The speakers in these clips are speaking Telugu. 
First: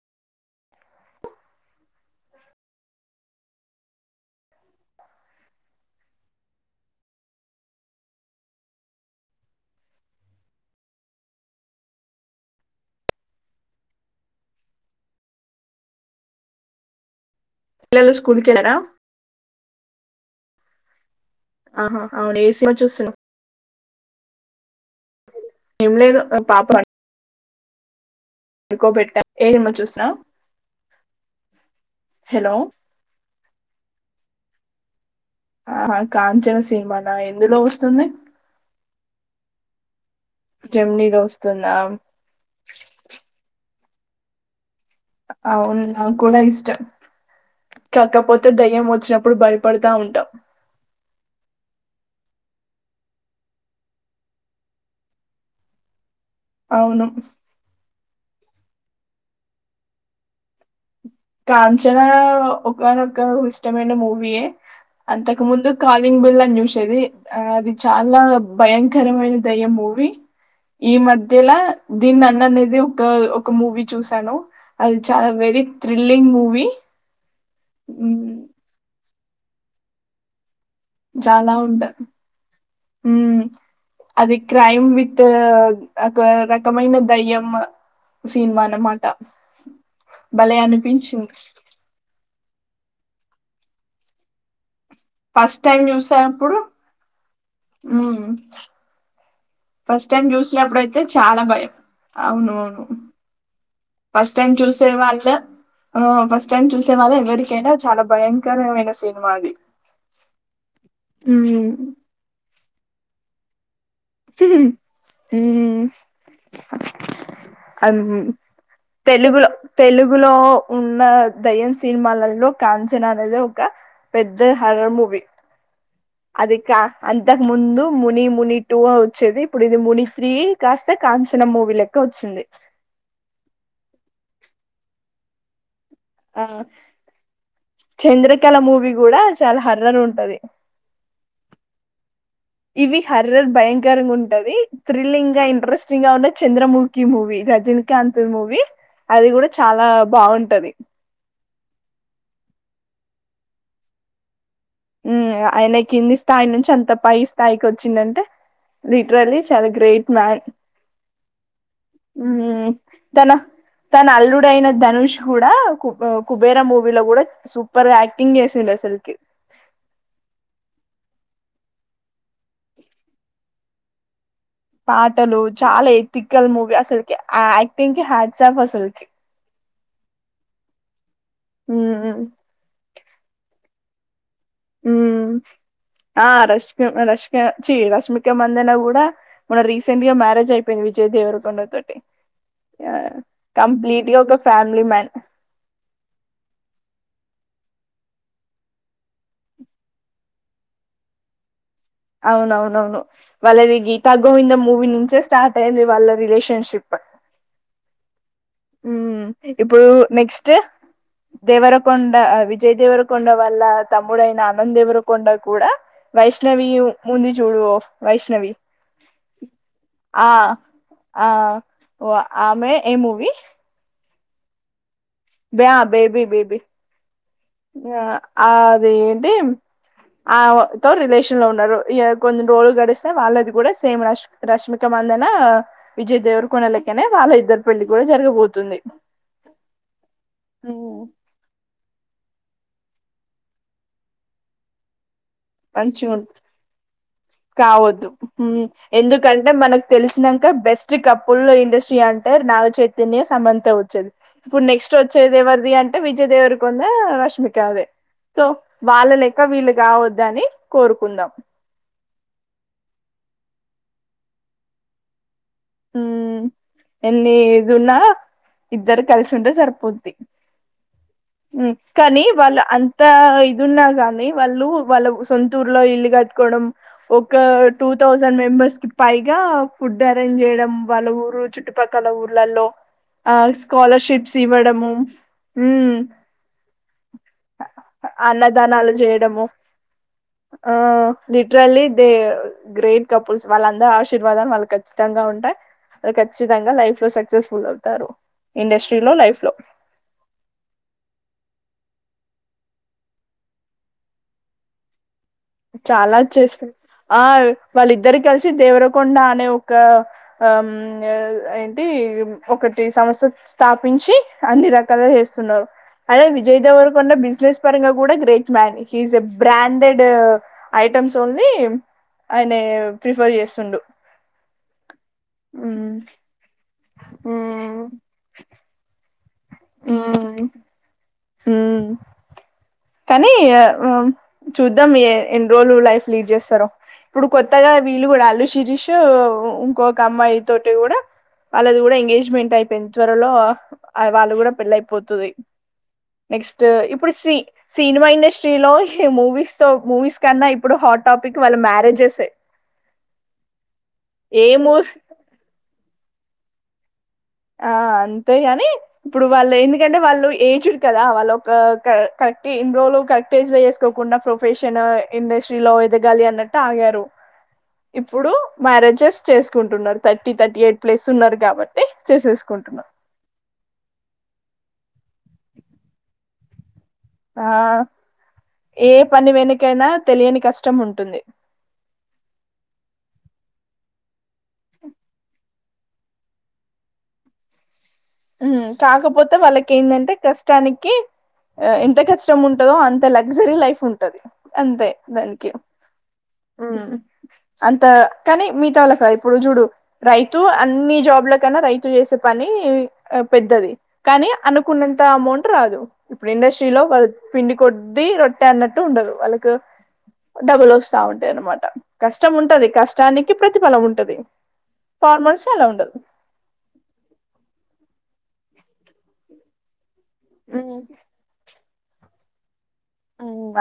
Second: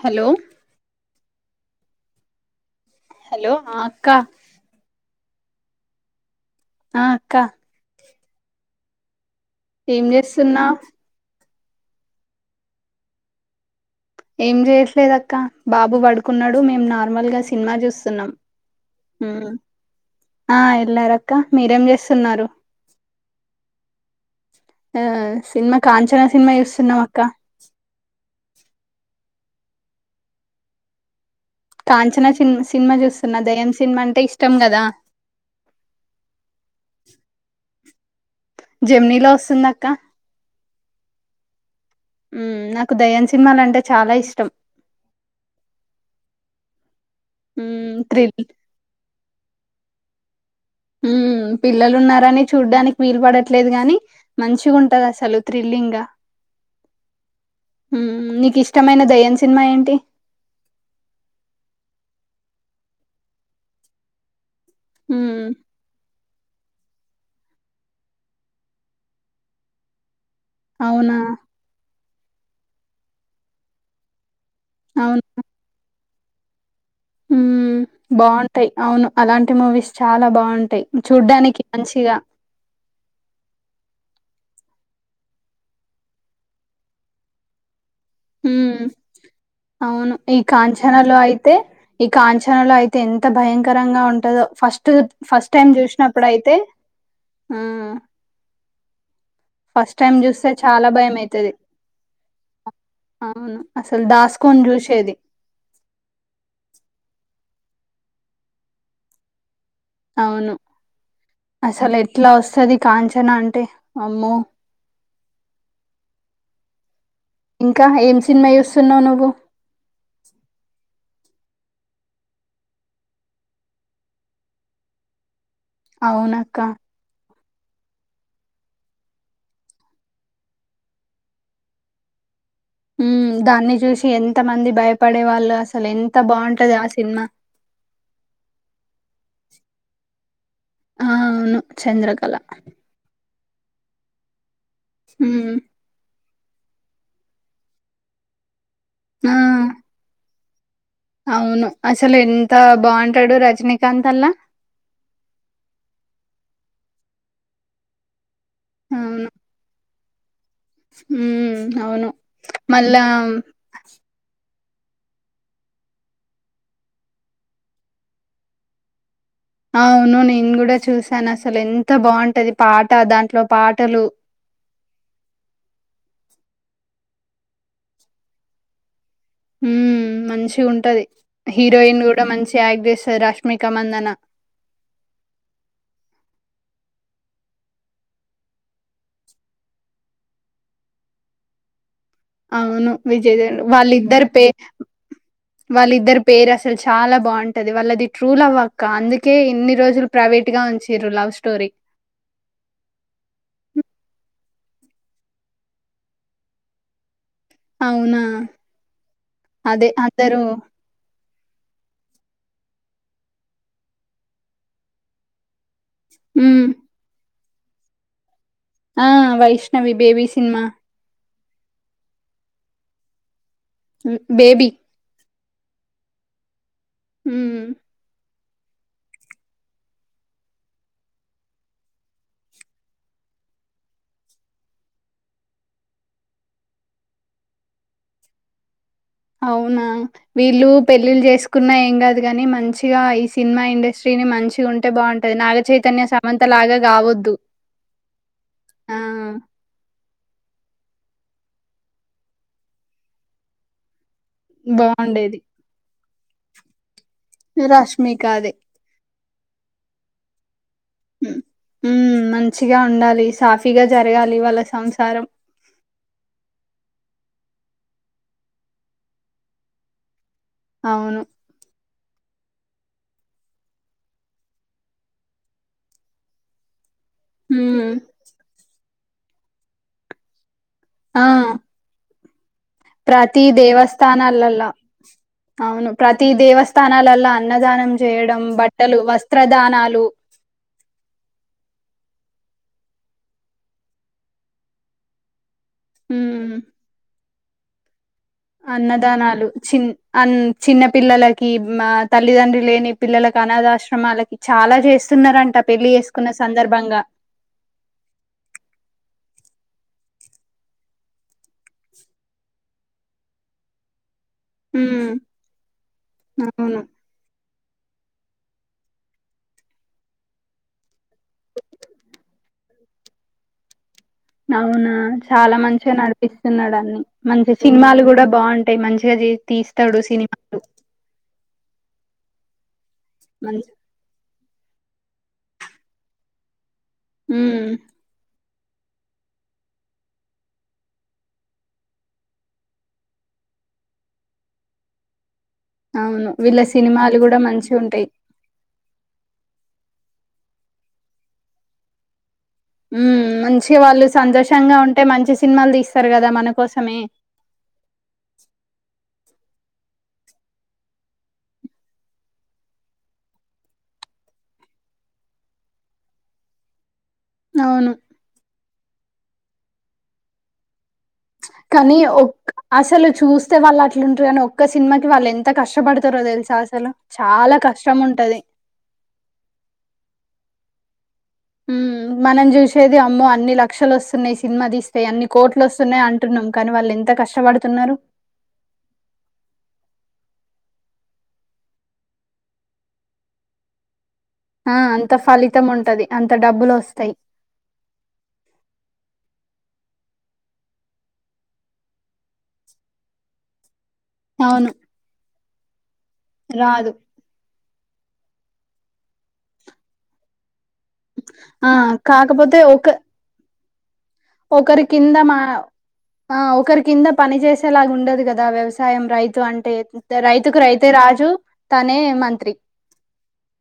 హలో హలో ఆ అక్క ఆ అక్క ఏం చేస్తున్నావ్ ఏం చేయట్లేదక్క బాబు పడుకున్నాడు మేం నార్మల్ గా సి సినిమా పిల్లలు చూస్తున్నాం స్కూల్ కి వెళ్ళారా హ్మ్ అ ఎల్లార క్క మీరేం ఆహా అవును ఏ చేస్తున్నారు సినిమా చూస్తున్నావ్ ఆ సినిమా ఏం లేదు కాంచన సినిమా చూస్తున్నాం అక్క పడుకోబెట్టా ఏ మూవీ చూసావ్ కాంచన సినిమా చూస్తున్న దెయ్యం సినిమా అంటే ఇష్టం కదా ఆహా కాంచన సినిమాన ఎందులో వస్తుంది జమినీలో వస్తుంది అక్క జమినీలో వస్తుందా నాకు దయ్యం సినిమాలు అంటే చాలా ఇష్టం అవును నాకు కూడా ఇష్టం మ్ థ్రిల్ కాకపోతే దయ్యం వచ్చినప్పుడు అప్పుడు భయపడతా ఉంటాం ఉ ఉ పిల్లలు ఉన్నారని చూడ్డానికి వీలు పడట్లేదు గాని మంచిగా ఉంటది అసలు థ్రిల్లింగ్ గా అవును ఉ నీకు ఇష్టమైన దయ్యం సినిమా ఏంటి కాంచనా ఒక్కనొక్క ఇష్టమైన మూవీ ఎ అంతక మ్ ముందు కాలింగ్ బెల్ అని చూసిన వచ్చేది ఆ అది చాలా భయంకరమైన దయ్యం మూవీ ఈ అవునా మధ్యల దీ నన్ అనేది ఒక ఒక మూవీ చూశాను అది చాలా వెరీ థ్రిల్లింగ్ మూవీ ఉ హ్మ్. బావుంటాయి అవును అలాంటి మూవీస్ చాలా బాగు అంటయి చాలా చూడ్డానికి ఉంట మంచిగా హ్మ్. [inaudible] అది క్రైమ్ విత్ ఒక రకమైన దయ్యం ఉ సినిమా అన్నమాట. అవును ఈ భలే కాంచనాలో అనిపించింది. అయితే ఈ కాంచనా నలో అయితే ఎంత భయంకరంగా ఉంటుందో ఫస్ట్ ఫస్ట ఫస్ట్ టైమ్ చూసినప్పుడు అయితే హ్మ్. ఫస్ట్ టైమ్ చూస్తే చాలా చూసినప్పుడైతే భయం చాలా అయితాది భయం. అవునవును. ఫస్ట్ టైం చూసే జూసేది. వాళ్ళ ఫస్ట్ టైం చూసే వాళ్ళ ఎవరు ఇకైనా చాలా భయంకరమైన సినిమా అది అవును హ్మ్. అసలు ఎట్లా వస్తాది కాంచనా అంటే అమ్మో! ఉమ్ ఇంకా అం ఏం సినిమా జూస్తున్నావు నువ్వు? తెలుగులో తెలుగులో ఉన్న దయ్యం సినిమాలలో కాంచనా అనేది ఒక పెద్ద హరర్ మూవీ అవునక్క. అదిక అంత ఇంతకు ముందు ముని ముని టూ వచ్చేది ఇప్పుడు ఇది ముని త్రీ కాస్త కాంచనా మూవీ లెక్క వచ్చింది ఉ దాన్ని చూసి ఎంత మంది భయపడే వాళ్ళు అసలు ఎంత ఆ బావుంటది సినిమా. చంద్రకళ మూవీ కూడా చాలా హర్రర్ ఉంటాది ఆ అవును చంద్రకళ. ఇవి హారర్ భయంకరంగా ఉంటాది థ్రిల్లింగ్ గా హ్మ్. ఇంట్రెస్టింగ్ గానే. చంద్రమూఖి మూవీ రజనీకాంత్ మూవీ అది ఆ! కూడా చాలా బాగుంటాది. అవును అసలు ఎంత బాగుంటాడు రజనీకాంత్ అన్న హ్మ్ ఆయన కింది స్థాయి నుంచి అంత పై స్థాయికి వచ్చిందంటే. అవును. లిట్రాలీ చాలా గ్రేట్ మ్యాన్. హ్మ్. అవును. హ్మ్ మళ్ళా తన తన అల్లుడు అయిన. ధనుష్ కూడా కు కుబేర మూవీలో కూడా సూపర్ గా యాక్టింగ్ చేసిండు అసలుకి. అవును నేను కూడా చూసాను అసలు ఎంత బాగుంటాది పాట దాంట్లో పాటలు. పాటలు చాలా ఎతికల్ మూవీ అసలకి యాక్టింగ్ కి హ్యాట్సాప్ అసలుకి. హూ మంచి ఉంటాది హీరోయిన్ మ్మ్ కూడా మంచి యాక్ట్ చేస్తాది రష్మిక మందన. హ్మ్. ఆ రష్ రష్ చీ రష్మిక మందన కూడా మన రీసెంట్ గా మ్యారేజ్ అయిపోయింది. విజయ్ దేవరుకొండ తోటి. అవును ఆ విజయ్ కంప్లీట్ గా వాళ్ళిద్దరి ఒక పే. ఫ్యామిలీ మ్యాన్ వాళ్ళిద్దరు పెయిర్ అసలు చాలా బాగుంటా. ది వాళ్ళది ట్రూ లవ్ అక్క అందుకే ఇన్ని రోజులు ప్రైవేట్ గా ఉంచిరు లవ్ స్టోరీ. అవును అవును అవును వాళ్ళది గీతా గోవింద మూవీ నుంచే స్టార్ట్ అయింది వాళ్ళ రిలేషన్ షిప్. అవున. హ్మ్ ఇప్పుడు నెక్స్ట్ దేవరకొండ విజయదేవర కొండ వల్ల తమ్ముడైన ఆనంద దేవరి కొండ కూడా హ్మ్. వైష్ణవి ఉం ది జూడు వైష్ణవి ఆ వైష్ణవి బేబీ సినిమా ఓ ఆమె ఏ మూవీ బేబీ బా బేబీ బేబీ హ్మ్. అది ఏంటి ఆ తో రిలేషన్ లో ఉన్నారు ఇ కొన్ని రోల్లు గడిస్తే వాళ్ళది కూడా సేమ్ రష్ రష్మిక మందన విజయ్ దేవర్ కొన లెక్కనే వాళ్ళ ఇద్దరు పెళ్లి కూడా జరగబోతుంది. అవున వీళ్ళు పెళ్ళిళ్ళు చేసుకున్నా ఏం కాదు కాగాని మంచిగా ఈ సినిమా ఇండస్ట్రీని మంచిగా ఉంటే బాగుంటాది నాగ చైతన్య సమంత లాగా గావొద్దు. కావదు ఆ! ఎందుకంటే మనకు తెలిసినాక బెస్ట్. కపుల్ ఇండస్ట్రీ అంటే నాగ చైతన్యం సమంత వచ్చేది. ఇప్పుడు నెక్స్ట్ వచ్చేది బావుండేది. ఎవరిది అంటే విజయ దేవరికొండ రష్మిక దే సో 'రష్మిక'ది. వాళ్ళ లెక్క వీళ్ళు కావద్దని కోరుకుందాం హ్మ్ మంచిగా ఉండాలి సాఫీగా జరగాలి వాళ్ళ సంసారం హ్మ్ ఎన్నిది ఉన్నా ఇద్దరు కలిసి ఉంటే సరిపోద్ది. అవును. కానీ వాళ్ళు అంత ఇదిన్నా కాని వాళ్ళు వాళ్ళ సొంతూర్లో ఇల్లు కట్టుకోవడం ఒక టూ హ్మ్. థౌసండ్ మెంబెర్స్ కి పైగా ఫుడ్ అరేంజ్ చేయడం వాళ్ళ ఆ ఊరు చుట్టుపక్కల ఊర్లలో ఆ ప్రతి స్కాలర్ షిప్స్ దేవస్థానాలల్ల ఇవ్వడము అవును ఉమ్ ప్రతి దేవస్థానాలల్లో అన్నదానం చేయడం అన్నదానాలు బట్టలు చేయడము వస్త్రదానాలు. ఆ లిటరల్లీ దే గ్రేట్ కపుల్స్ వాళ్ళందరి ఆశీర్వాదాలు వాళ్ళు ఖచ్చితంగా ఉంటాయి మ్మ్ ఖచ్చితంగా లైఫ్ లో సక్సెస్ ఫుల్ అవుతారు. ఇండస్ట్రీలో లైఫ్ అన్నదానాలు లో చిన్ అన్ చిన్న పిల్లలకి. మా తల్లిదండ్ర్రి లేని పిల్లలలకు అనాథాశ్రమాలకి చాలా చేస్ చాలా వచ్చేసారు ఆ వాళ్ళిద్దరి కలిసి దేవరకొండ అనే ఒక ఆ ఏంటి ఒకటి సంస్థ స్థాపించి అన్ని రకాలుగా మ్మ్ చేస్తున్నారు అదే విజయ్ అవును దొరకుండ బిజినెస్ పరంగా కూడా great man he is a branded items only ఆయన ప్రిఫర్ చేస్తుండు అవునా చాలా మ్మ్ మంచిగా నడిపిస్తున్నాడు మంచి మ్మ్ సినిమాలు కూడా బాగుంటాయి మంచిగా తీస్తాడు మ్మ్ సినిమాలు కానీ ఈ మంచి ఆ చూద్దాం ఎన్రోల్ లైఫ్ లీడ్ చేస్తారో ఇప్పుడు మ్మ్ కొత్తగా వీళ్ళు కూడా శిరీషూ ఇంకొక అమ్మాయి తోటి కూడా వాళ్ళది కూడా ఎంగేజ్మెంట్ అయిపోయింది త్వరలో వాళ్ళు కూడా పెళ్ళయిపోతుది అవును వీళ్ళ నెక్స్ట్ ఇప్పుడు సినిమాలు సి కూడా మంచిగుంటాయి సినిమా ఇండస్ట్రీలో మూవీస్ తో మూవీస్ కన్నా ఇప్పుడు హాట్ టాపిక్ వాళ్ళ మ్యారేజెస్ ఏ ఉ మంచి వాళ్ళు సంతోషంగా మూవీ ఉంటే మంచి సినిమాలు తీస్తారు కదా మన కోసమే ఆ అంతేగాని ఇప్పుడు వాళ్ళు ఎందుకంటే వాళ్ళు ఏజ్డ్ కదా వాళ్ళ ఒక ఇన్ రోజులు కరెక్టేజ్సుకోకుండా ప్రొఫెషన్ ఇండస్ట్రీలో ఎదగాలి అన్నట్టు ఆగారు అవును. ఇప్పుడు మ్యారేజెస్ చేసుకుంటున్నారు థర్టీ థర్టీ ఎయిట్ ప్లేస్ ఉన్నారు కాబట్టి కానీ చేసేసుకుంటున్నారు అసలు చూస్తే వాళ్ళు అట్లుంటారు కాని ఒక్క సినిమాకి వాళ్ళు ఎంత కష్టపడతారో తెలుసా అసలు ఆ చాలా కష్టం ఉంటది. ఏ పని వెనకైనా తెలియని కష్టం ఉంటుంది మనం చూసేది అమ్మో అన్ని లక్షలు వస్తున్నాయి సినిమా తీస్తేయి అన్ని కోట్లు వస్తున్నాయంటున్నాం కానీ వాళ్ళు ఎంత కష్టపడుతున్నారు. ఉమ్ కాకపోతే వాళ్ళకి ఏందంటే కష్టానికి ఎంత కష్టం ఉంటందో అంత లగ్జరీ లైఫ్ ఉంటంది ఆ! అంతే అంత దానికి ఫలితం ఉంటది. అంత డబ్బులొస్తాయి. అంత కానీ మిగతా వాళ్ళ క ఇప్పుడు రోజుడు రైతు అన్ని జాబ్ల కన్నా రైతు చేసే పని పెద్దది కానీ అవును. అనుకున్నంత అమౌంట్ రాదు ఇప్పుడు ఇండస్ట్రీలో రాదు. వాళ్ళ పిండి కొ రొట్ట అన్నట్టు ఉండదు వాళ్ళకి డబుల్ వస్తు ా ఉంటా అనమాట ఆ! కష్టం కాకపోతే ఉంటది ఒక కష్టానికి ప్రతిఫలం ఉంటు ఒకరి కింద మా ఆ ఒకరి కింద పని చేసేలాగా ఉండదు కదా వ్యవసాయం రైతు అంటే రైతుకు రైతే రాజు తనే మంత్రి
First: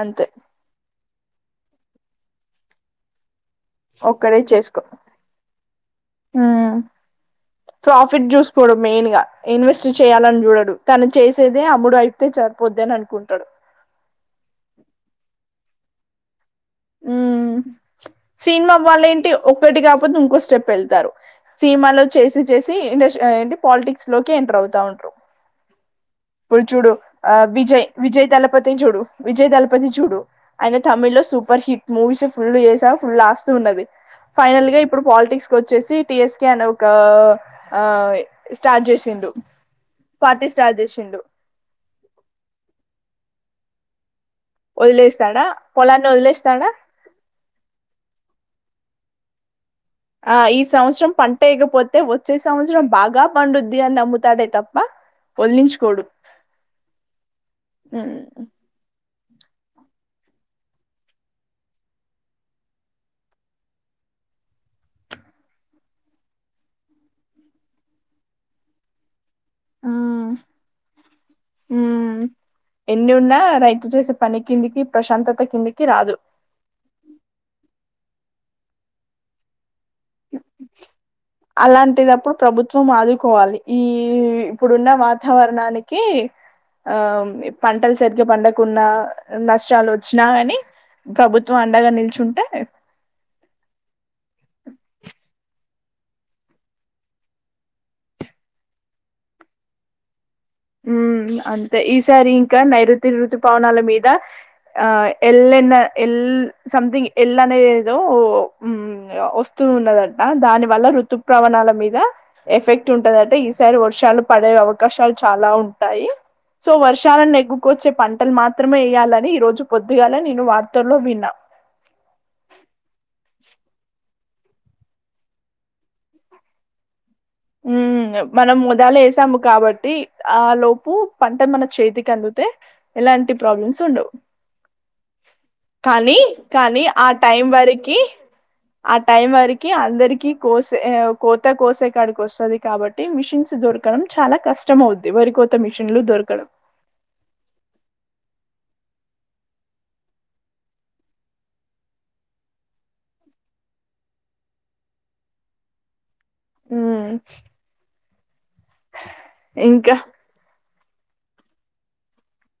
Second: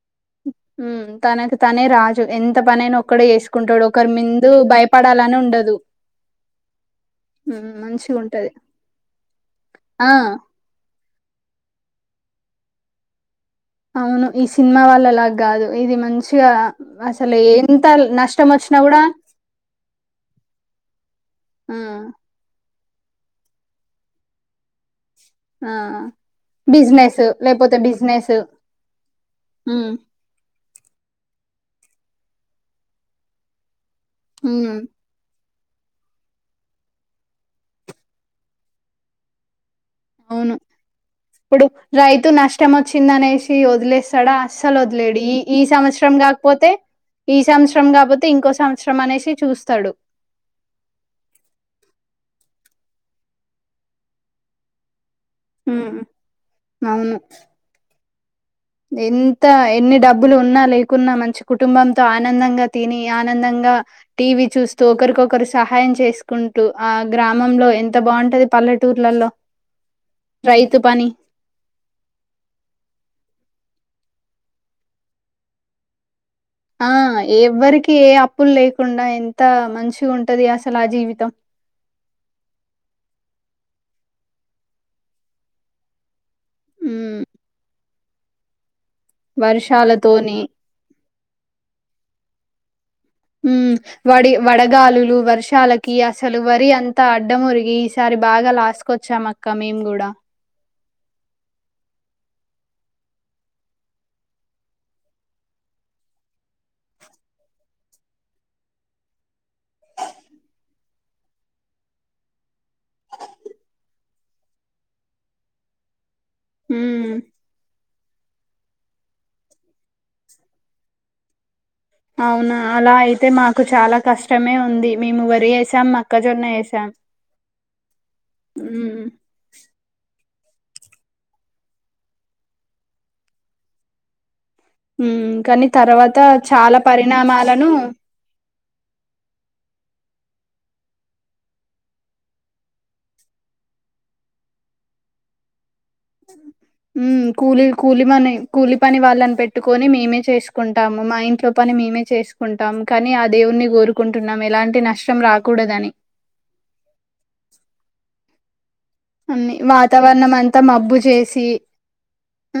అంతే ఉమ్ తనకు తనే రాజు ఎంత పనైనా ఒక్కడే వేసుకుంటాడు ఒకరి ముందు భయపడాలని ఉంట ఆ ఉమ్, మంచిగా ప్రాఫిట్ ఉంటది చూసుకోవడం మెయిన్ గా ఇన్వెస్ట్ ఆ చేయాలని చూడడు తను చేసేదే అమ్ముడు అయితే సరిపోద్ది అని అనుకుంటాడు అవును ఈ సినిమా వాళ్ళలాగ కాదు ఇది మంచిగా అసలు ఎంత నష్టం సినిమా వచ్చినా కూడా వాళ్ళ ఏంటి ఒటి కాకపోతే ఇంకో స్టెప్ వెళ్తారు ఆ సినిమాలో చేసి చేసి ఇండ ఏంటి పాలిటిక్స్ లోకి ఎంటర్ అవుతా ఉంట్రారు ఆ ఇప్పుడు చూడు బిజినెస్ ఆ లేకపోతే విజయ్ విజయ్ బిజినెస్ దళపతిని చూడు విజయ్ దళపతి ఉమ్ చూడు ఆయన తమిళ్ లో సూపర్ హిట్ మూీస్ ఫుల్ చే ఫుల్ ఉ ఫైనల్ ఉమ్ గా ఇప్పుడు పాలిటిక్స్ వచ్చేసి టిఎస్క అని ఒక స్టార్ట్ చేసిండు పార్టీ అవును స్టార్ట్ చేసిండు ఇప్పుడు రైతు నష్టం వచ్చిందనేసి వదిలేస్త డ అస్సలు వద్లేడి ఈ వదిలేస్తాడా ఈ పొలాన్ని సంవత్సరం వదిలేస్తాడా కాకపోతే ఈ సంవత్సరం కాకపోతే ఇంకొస్త సంవత్సరం అనేసి చూస్తాడు ఆ ఈ సంవత్సరం పంట వేకపోతే వచ్చే సంవత్సరం బాగా పండుద్ది అని నమ్ముతాడే తప్ప ఉమ్ వదిలించుకోడు అవును ఎంత ఎన్ని డబ్బులు ఉన్నా లేకున్నా మంచి కుటుంబంతో ఆనందంగా తిని ఆనందంగా టీవ చూస్తూ ఒకరికొకరు సహాయం చేసుకుంటూ ఆ గ్రామంలో ఎంత బాగుంటది పల్లెటూరు ఇ ఆ హ ఎన్ని ఉన్నా రైట్ గుర్తు చేసే పని కిందికి ప్రశాంతత కిందికి రాదు ఆ ఎవ్వరికి ఏ అప్పులు లేకుండా ఎంత మంచి ఉంటు అలాంటిటప్పుడు ప్రభుత్వం ఆదుకోవాలి ఈ ఇప్పుడున్న వాతావరణానికి ఆ ఉమ్, పంటలు సరిగగా పండకున్న నష్టాలు వర్షాలతోని వచ్చినాగని ప్రభుత్వం అండగా నిల్చుంటే అ వడి వడగాలులు వర్షాలకి అసలు వరి అంతా అడ్డమురిగి ఈసారి బాగా క్లాస్ కి వచ్చాము అక్క మేము కూడా ఉ అంతే ఈసారి ఇంకా నైరుతి ఋతు పవనాల మీద ఆ ఎల్ ఎల్ సమ్థింగ్ ఎలనేదేదో ఉ వస్తు ఉన్నదట దాని వల్ల రఋతు ప్రవణాల మీద ఎఫెక్ట్ ఉంటదట ఈసారి వర్షాలు పడే అవకాశాలు చాలా ఉంటాయి సో హ్మ్. వర్షాలను నెగుకోచే పంట మాత్రమే వేయాలని ఈ రోజు పొద్దుగాల నేను వార్తల్లో విన్నా అవునా అలా అయితే మాకు చాలా కష్టమే ఉంది మేము వరి వేసాం మక్కజొన్న వేసాం ఉ మనం ఉదాల వేసాము కాబట్టి ఆ లోపు పంట మన చేతికి అందితే ఎలాంటి ప్రాబ్లమ్స్ ఉండవు హ్మ్. తర్వాత కానీ చాలా కానీ ఆ టైం పరిణామాలను వరకి ఆ టైం వరకి అందరికి కోసే కోత కోసే వస్తుంది కాబట్టి మిషన్స్ దొరకడం చాలా కష్టం అవుద్ది వరి కోత మీ కూలీ కూలి మనే కూలీ పని వాళ్ళని పెట్టుకొని మేమే చేసుకుంటాము మా ఇంట్లో పని మేమే చేసుకుంటాం కానీ ఆ దేవుని గు కోరుకుంటున్నాం ఎలాంటి నష్టం రాకూడదని ఉమ్ అన్ని ఇంకా వాతావరణం అంతా మబ్బు చేసి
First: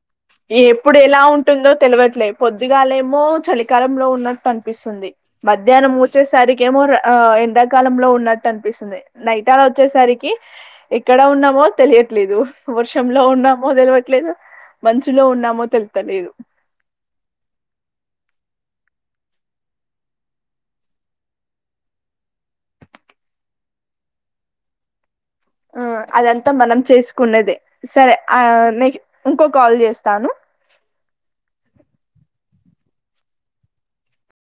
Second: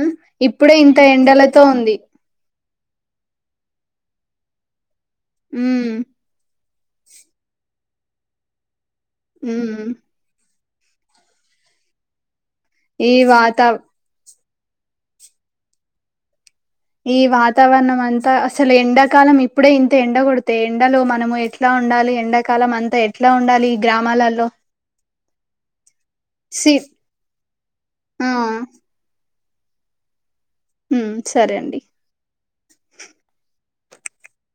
ఆ ఇప్పుడే ఇంత ఎప్పుడు ఎలా ఎండలతో ఉంటుందో ఉంది తేలవట్లే పొద్దుగాల ఏమో చలికాలంలో ఉన్న అనిపిస్తుంది మధ్యాహ్నం ఉమ్ వచ్చేసరికేమో ఆ ఎండాకాలంలో ఉన్నట్టు అనిపిస్తుంది నైట అలా ఉమ్ వచ్చేసరికి ఎక్కడ ఉన్నామో తెలియట్లేదు ఈ వర్షంలో వాత ఉన్నామో తెలవట్లేదు మంచులో ఉన్నామో తెలువట్లేదు ఈ వాతావరణం అంతా అసలు ఎండాకాలం ఇప్పుడే ఇంత ఎండ కొడతే ఎండలో మనము ఎట్లా ఉండాలి ఎండాకాలం అంతా ఎట్లా ఉండాలి ఈ గ్రామాలలో ఆ అదంతా సి మనం చేసుకున్నదే సరే ఆ న ఇంకో కాల్ చేస్తాను ఉమ్ సరే అండి